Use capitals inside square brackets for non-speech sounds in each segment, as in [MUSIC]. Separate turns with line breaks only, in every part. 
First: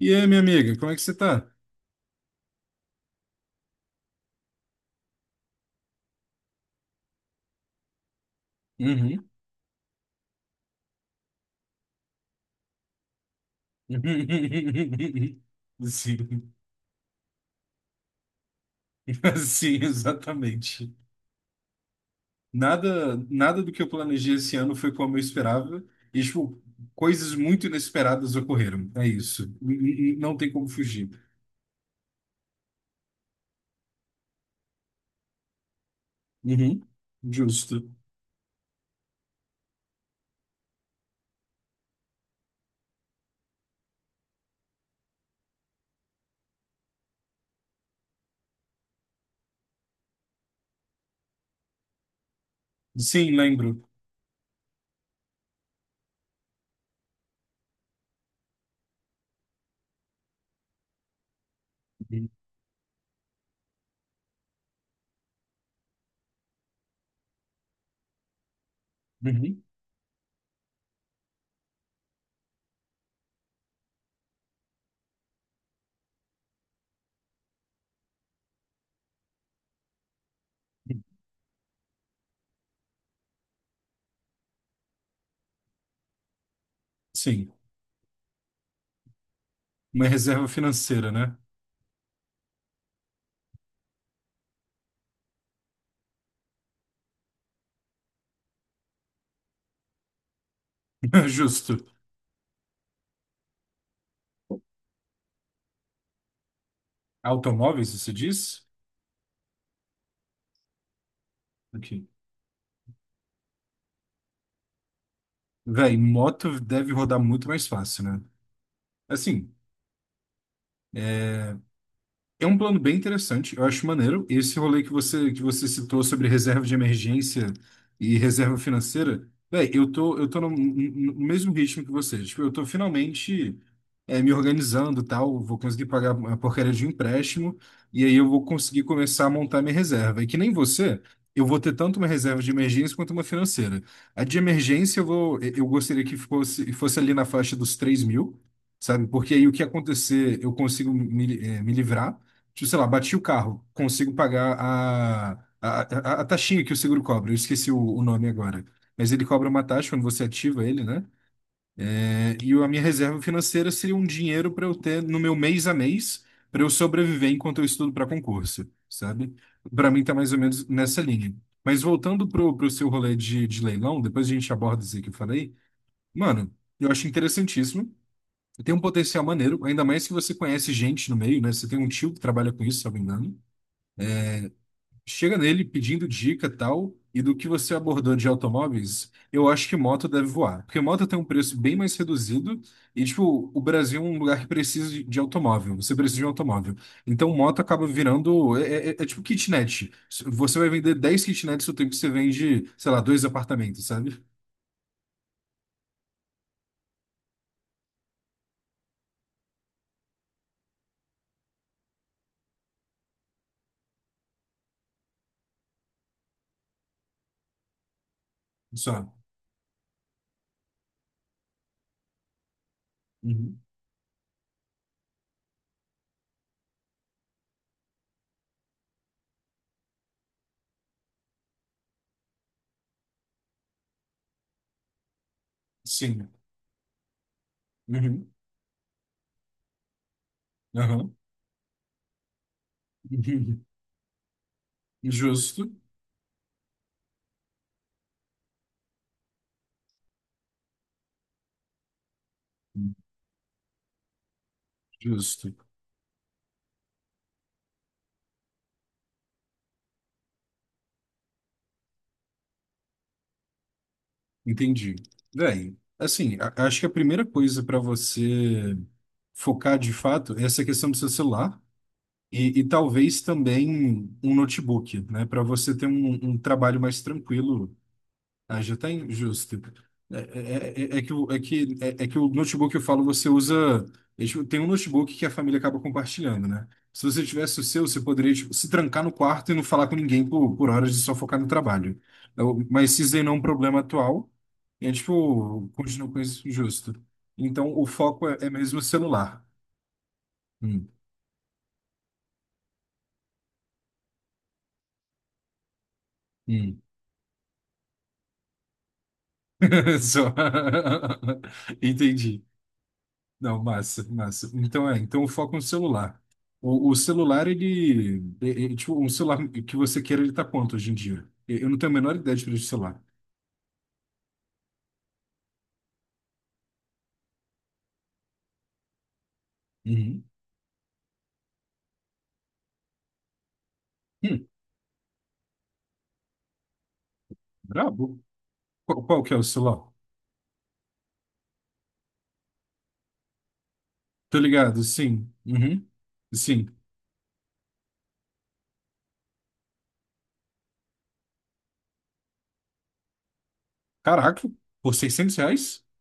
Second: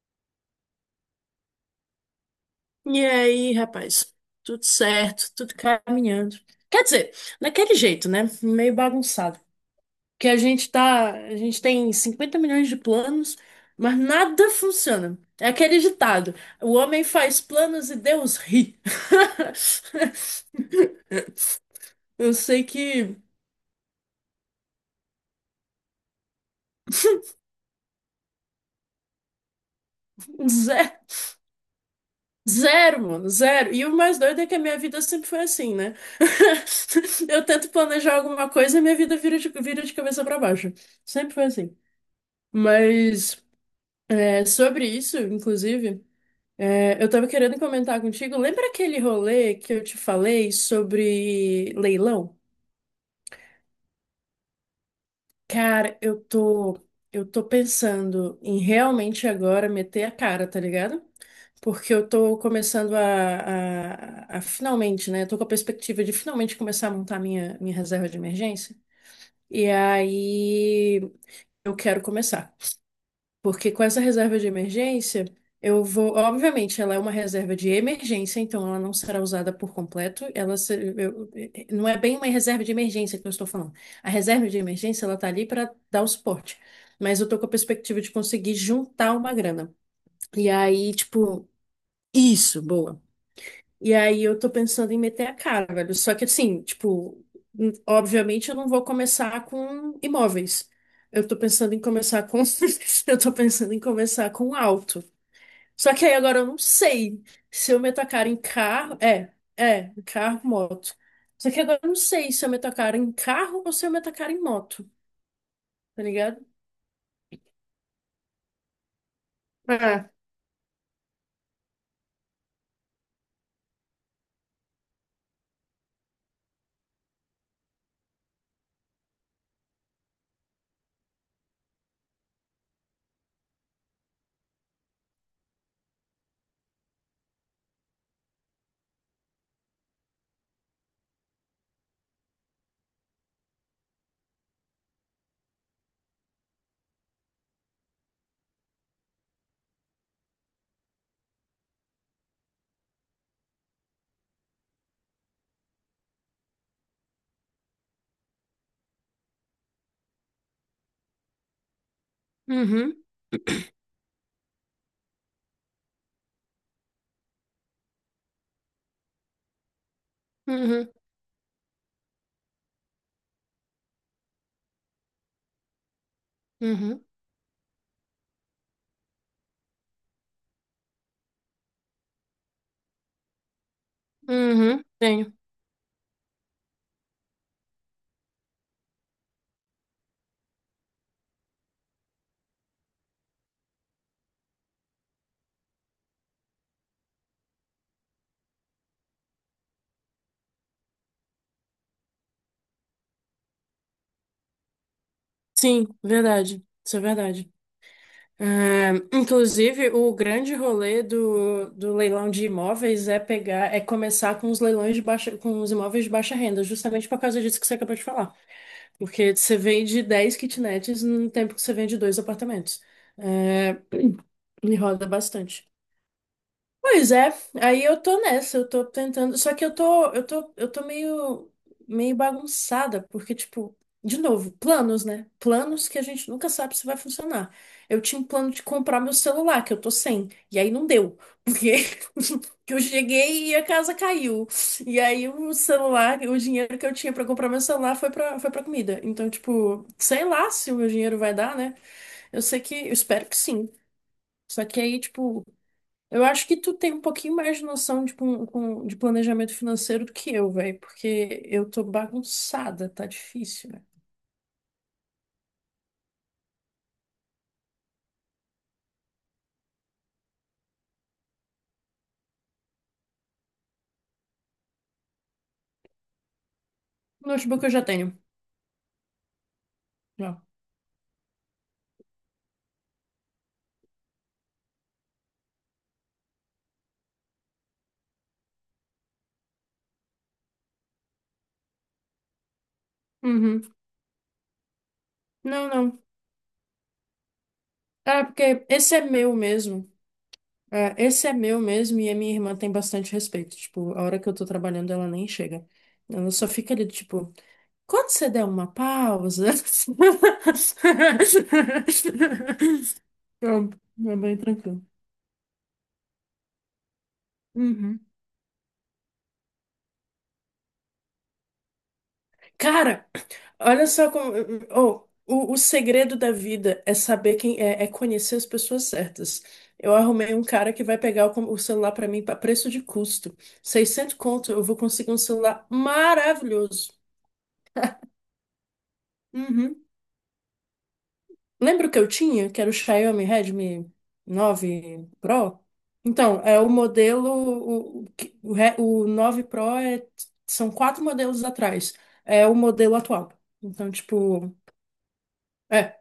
E aí, minha amiga, como é que você tá?
E aí, rapaz, tudo certo, tudo caminhando. Quer dizer, daquele jeito, né? Meio
Uhum.
bagunçado. Que a gente tá, a gente tem 50 milhões de planos, mas nada funciona.
[LAUGHS]
É aquele ditado:
Sim.
o homem faz planos e Deus ri.
[LAUGHS]
[LAUGHS]
Sim, exatamente.
Eu sei
Nada,
que
nada do que eu planejei esse ano foi como eu esperava. E, tipo, coisas muito inesperadas ocorreram. É isso. Não tem como
zero,
fugir.
zero, mano, zero. E o mais doido é que a minha vida sempre foi assim, né?
Uhum.
[LAUGHS] Eu tento
Justo.
planejar alguma coisa e minha vida vira de cabeça pra baixo. Sempre foi assim. Mas é sobre isso, inclusive, eu tava querendo comentar contigo. Lembra aquele rolê que eu te falei sobre leilão?
Sim, lembro.
Cara, eu tô pensando em realmente agora meter a cara, tá ligado? Porque eu
Uhum.
tô começando a finalmente, né? Eu tô com a perspectiva de finalmente começar a montar minha reserva de emergência.
Uhum.
E aí eu quero começar. Porque com essa reserva de emergência, eu vou. Obviamente, ela é uma reserva de emergência, então ela não será usada por completo. Ela se- eu- eh, Não é bem uma reserva de emergência que eu estou falando. A reserva de emergência, ela tá ali para dar o suporte. Mas eu tô com a
Sim.
perspectiva de conseguir juntar uma grana.
Uma reserva
E aí,
financeira, né?
tipo, isso, boa. E aí eu tô pensando em meter a cara, velho. Só que assim, tipo, obviamente eu não vou começar com imóveis. Eu
[LAUGHS]
tô pensando
Justo.
em começar com. [LAUGHS] Eu tô pensando em começar com auto. Só que aí agora eu não sei se eu
Automóveis,
meto a
você
cara em
diz?
carro. Carro, moto. Só que agora eu não
Ok.
sei se eu meto a cara em carro ou se eu meto a cara em moto,
Véi,
tá ligado?
moto deve rodar muito mais fácil, né? Assim.
É.
É um plano bem interessante, eu acho maneiro. Esse rolê que você, citou sobre reserva de emergência e reserva financeira, véi, eu tô no, no mesmo ritmo que você. Tipo, eu tô finalmente me organizando, e tal, vou conseguir pagar a porcaria de um empréstimo e aí eu vou conseguir começar a montar minha reserva. E que nem você, eu vou ter tanto uma reserva de emergência quanto uma financeira. A de emergência eu gostaria que fosse ali na faixa dos 3.000. Sabe? Porque aí o que acontecer, eu consigo me livrar. Tipo, sei lá, bati o carro, consigo pagar a taxinha que o seguro cobra. Eu esqueci o nome agora. Mas ele cobra uma taxa quando você ativa ele, né? É, e a minha
Uhum,
reserva financeira seria um dinheiro para eu ter no meu mês a mês, para eu sobreviver enquanto eu estudo para concurso, sabe? Para mim tá mais ou menos
uhum,
nessa linha. Mas voltando pro seu rolê de leilão, depois a gente aborda isso aí que eu falei. Mano, eu
uhum,
acho interessantíssimo. Tem um potencial maneiro, ainda mais que você conhece gente no meio, né? Você tem um tio que trabalha com isso, se eu não me engano.
uhum. Tenho.
Chega nele pedindo dica tal, e do que você abordou de automóveis, eu acho que moto deve voar. Porque moto tem um preço bem mais reduzido, e tipo, o Brasil é um lugar que precisa de automóvel, você precisa de um automóvel. Então moto acaba virando, é tipo kitnet. Você vai vender 10 kitnets no tempo que você vende, sei lá, dois apartamentos, sabe?
Sim, verdade. Isso é verdade. É, inclusive, o grande rolê do leilão de imóveis é pegar, é começar com os leilões de baixa, com os imóveis de baixa renda, justamente por causa disso que você acabou de falar.
Só.
Porque você vende 10 kitnets no tempo que você vende dois apartamentos.
Uhum.
É, me roda bastante. Pois é, aí eu tô nessa, eu tô tentando, só que eu tô meio, meio bagunçada, porque, tipo, de novo, planos, né? Planos que a
Sim.
gente nunca sabe se vai funcionar. Eu tinha um
Uhum.
plano de comprar meu celular, que eu tô sem, e aí não
Aham.
deu, porque [LAUGHS] que eu cheguei e a
[LAUGHS]
casa caiu. E aí o
Justo.
celular, o dinheiro que eu tinha pra comprar meu celular foi foi pra comida. Então, tipo, sei lá se o meu dinheiro vai dar, né? Eu sei que, eu espero que sim. Só que aí, tipo,
Justo.
eu acho que tu tem um pouquinho mais de noção de, de planejamento financeiro do que eu, velho, porque eu tô bagunçada, tá difícil, velho.
Entendi. Véi, assim, acho que a primeira coisa para você focar de fato é essa questão do seu celular e talvez também um notebook, né? Para você ter um trabalho mais
Notebook eu
tranquilo.
já tenho.
Ah, já está injusto.
Já.
É que o notebook que eu falo, você usa. Tem um notebook que a família acaba compartilhando, né? Se você tivesse o seu, você poderia, tipo, se trancar no quarto e não falar com ninguém por horas e só focar no trabalho. Mas se zenou um
Uhum.
problema atual, e é tipo,
Não, não.
continua com isso justo. Então o
Ah,
foco é
porque
mesmo o
esse é meu
celular.
mesmo.
Hum,
É, esse é meu mesmo e a minha irmã tem bastante respeito. Tipo, a hora que eu tô trabalhando, ela nem chega. Ela só fica
hum.
ali, tipo, quando você der uma pausa.
[LAUGHS] Só. [LAUGHS] Entendi.
[LAUGHS]
Não,
Pronto,
massa,
é bem
massa.
tranquilo.
Então então o foco no celular. O celular,
Uhum.
ele, tipo, um celular que você queira, ele tá quanto hoje em dia? Eu não tenho a menor ideia de preço de celular.
Cara, olha só como. Oh, o segredo da vida é saber quem é, é conhecer as pessoas certas. Eu
Uhum.
arrumei um cara que vai pegar o celular pra mim para preço de custo. 600
Hum,
conto, eu vou conseguir um celular maravilhoso.
brabo. Qual que é o
Uhum.
celular?
Lembra o que eu tinha? Que era o Xiaomi Redmi
Tô ligado,
nove
sim.
Pro?
Uhum.
Então, é
Sim.
o modelo. O, que- o, Re- o 9 Pro é, são quatro modelos atrás. É o modelo atual. Então,
Caraca,
tipo.
por R$ 600?
É,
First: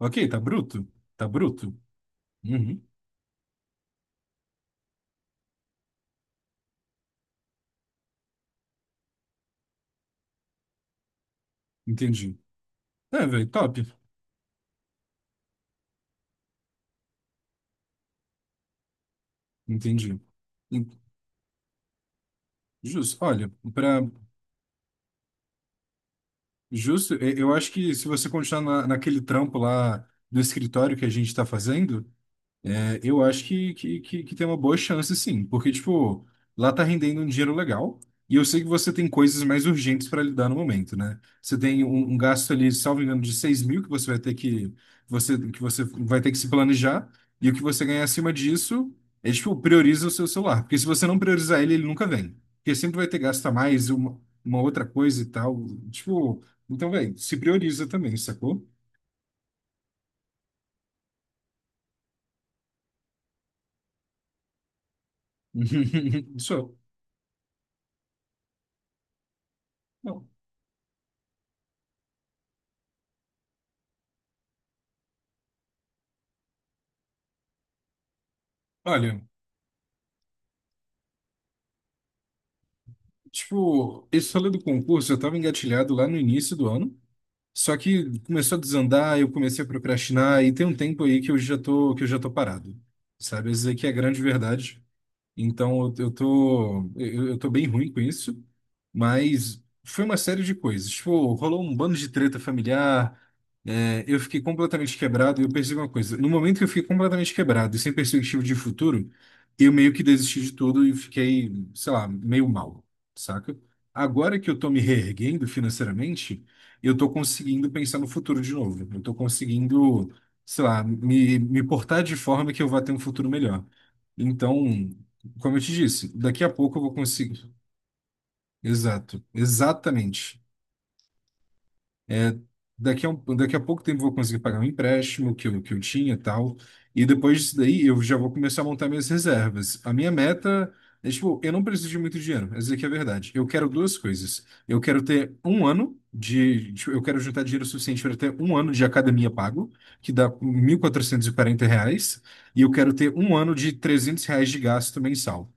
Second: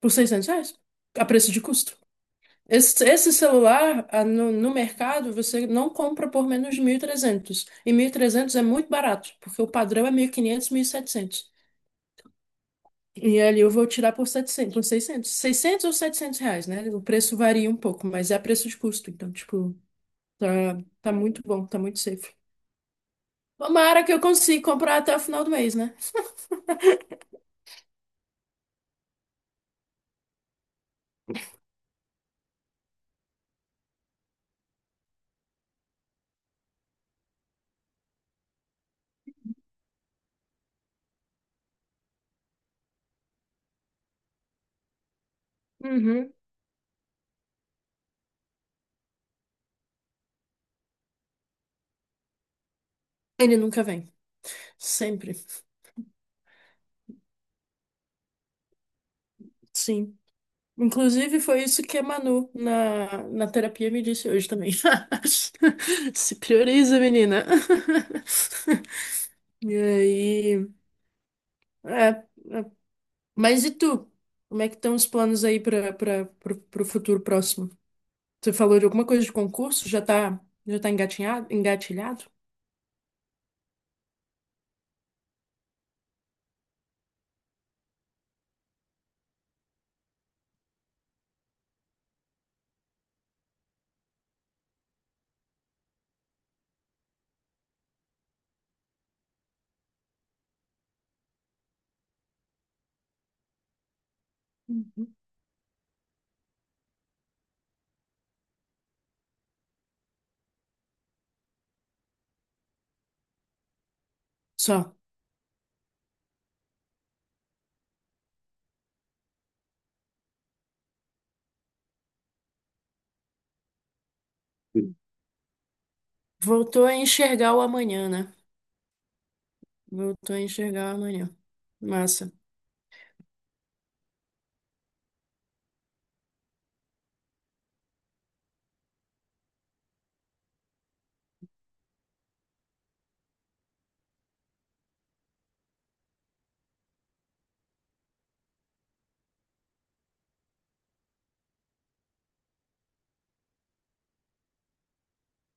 por
tá
600 reais?
bruto.
A
Tá
preço de
bruto.
custo.
Uhum.
Esse celular, ah, no mercado, você não compra por menos de 1.300. E mil e trezentos é muito barato, porque o padrão é 1.500, 1.700. E 700.
Entendi. É,
E
velho,
ali eu
top.
vou tirar por 700, por 600. 600 ou 700 reais, né? O preço varia um pouco, mas é a preço de custo. Então, tipo,
Entendi.
tá,
En-
tá muito bom, tá muito safe.
Justo. Olha,
Tomara que eu consiga comprar até o final do mês, né?
justo. Eu acho que se você continuar naquele trampo lá do escritório que a gente está fazendo, eu acho que tem uma boa chance, sim, porque, tipo, lá tá rendendo um dinheiro legal, e eu sei que você tem coisas mais urgentes para lidar no momento, né? Você tem um gasto ali, salvo engano, de 6.000 que você vai ter que, que você vai ter
Uhum.
que se planejar, e o que você ganhar acima disso é, tipo, prioriza o seu celular, porque se você não priorizar ele, ele nunca vem, porque sempre vai ter gasto a
Ele nunca
mais,
vem.
uma outra coisa e
Sempre.
tal, tipo, então, velho, se prioriza também, sacou?
Sim. Inclusive, foi isso que a Manu na terapia me disse hoje também. [LAUGHS] Se
[LAUGHS] Isso.
prioriza, menina. [LAUGHS] E
Não.
aí. É, é. Mas e tu? Como é que estão os planos aí para o futuro próximo? Você falou de alguma
Olha.
coisa de concurso? Já tá engatinhado, engatilhado?
Tipo, esse rolê do concurso eu estava engatilhado lá no início do ano, só que começou a desandar, eu comecei a procrastinar e tem um tempo aí que eu já tô parado, sabe? Isso aí que é a grande verdade. Então eu tô bem ruim com isso, mas foi uma série de coisas. Tipo, rolou um bando de treta familiar, eu fiquei completamente
Uhum.
quebrado e eu percebi uma coisa. No momento que eu fiquei completamente quebrado e sem perspectiva de futuro, eu meio que desisti de tudo e fiquei, sei lá, meio mal, saca? Agora que eu tô me
Só.
reerguendo financeiramente, eu tô conseguindo pensar no futuro de novo. Eu tô conseguindo, sei lá, me portar de forma que eu vá ter um futuro melhor. Então, como eu te disse, daqui a pouco eu
Voltou
vou
a
conseguir.
enxergar o amanhã, né?
Exato,
Voltou
exatamente.
a enxergar o amanhã. Massa.
Daqui a pouco tempo eu vou conseguir pagar um empréstimo que eu tinha e tal. E depois disso daí eu já vou começar a montar minhas reservas. A minha meta é, tipo, eu não preciso de muito dinheiro. Essa aqui é a verdade. Eu quero duas coisas. Eu quero ter um ano de. Tipo, eu quero juntar dinheiro suficiente para ter um ano de academia pago, que dá R$ 1.440. E eu quero ter um ano de R$ 300 de gasto mensal,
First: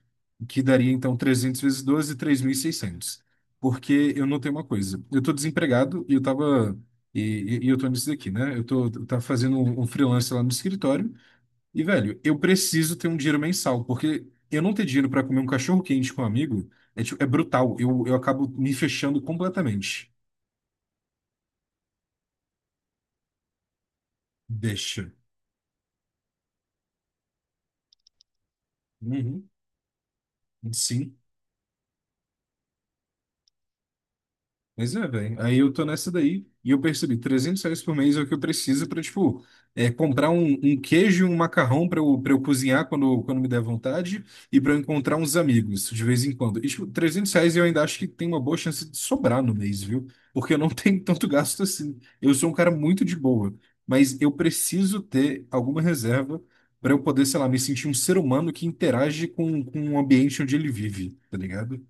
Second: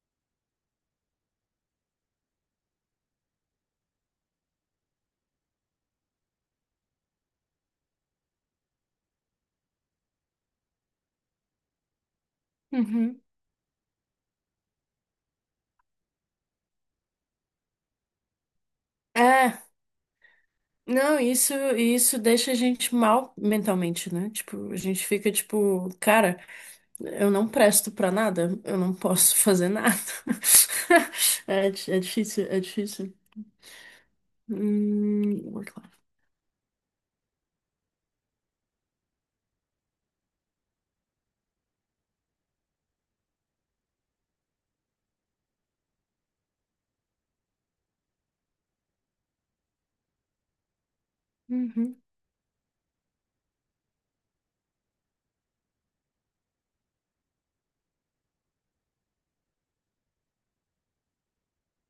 que daria então 300 vezes 12, 600. Porque eu notei uma coisa. Eu tô desempregado e eu tava e, e eu tô nisso daqui, né? Eu tava fazendo um freelance lá no escritório e, velho, eu preciso ter um
Uhum.
dinheiro mensal, porque eu não ter dinheiro para comer um cachorro quente com um amigo é, tipo, é brutal. Eu acabo me fechando
É.
completamente.
Não, isso deixa a gente mal mentalmente, né? Tipo, a gente
Deixa.
fica tipo, cara, eu não presto pra nada, eu não posso
Uhum.
fazer nada. [LAUGHS]
Sim.
É, é difícil, é difícil.
Pois é, velho. Aí eu
Work
tô
life.
nessa daí e eu percebi, R$ 300 por mês é o que eu preciso pra, tipo, comprar um queijo e um macarrão pra eu cozinhar quando me der vontade e pra eu encontrar uns amigos de vez em quando. E, tipo, R$ 300 eu ainda acho que tem uma boa chance de sobrar no mês, viu? Porque eu não [LAUGHS] tenho tanto gasto assim.
Uhum.
Eu sou um cara muito de boa, mas eu preciso ter alguma reserva pra eu poder, sei lá, me sentir um ser humano que interage com o ambiente onde ele vive, tá ligado?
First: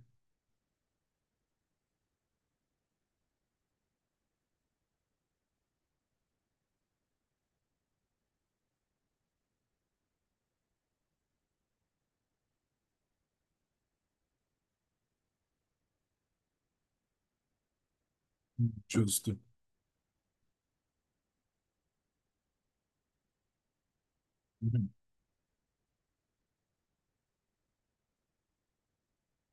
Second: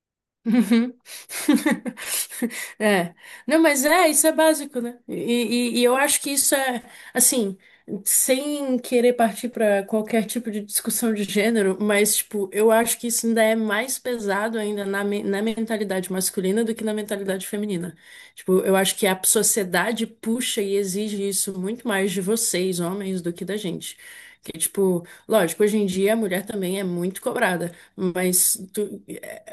Uhum. [LAUGHS] É. Não, mas é, isso é básico, né? E, e eu acho que isso é, assim, sem querer partir para qualquer tipo de discussão de gênero, mas, tipo, eu acho que isso ainda é mais pesado ainda na, na mentalidade masculina do que na mentalidade feminina. Tipo, eu acho que a
Justo.
sociedade puxa e exige isso muito mais de vocês, homens, do que da gente. Que,
Uhum.
tipo, lógico, hoje em dia a mulher também é muito cobrada, mas tu.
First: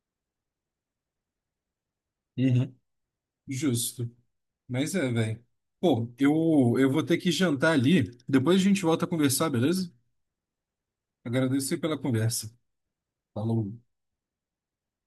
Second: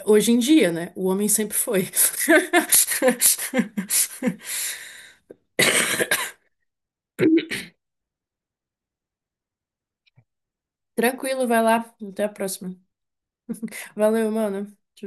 Hoje em dia, né? O homem sempre foi.
Uhum. Justo.
[LAUGHS]
Mas é, velho. Pô, eu vou ter que jantar ali. Depois a gente volta a conversar, beleza?
Tranquilo, vai
Agradeço
lá.
aí pela
Até a
conversa.
próxima.
Falou.
Valeu, mano. Tchau, tchau.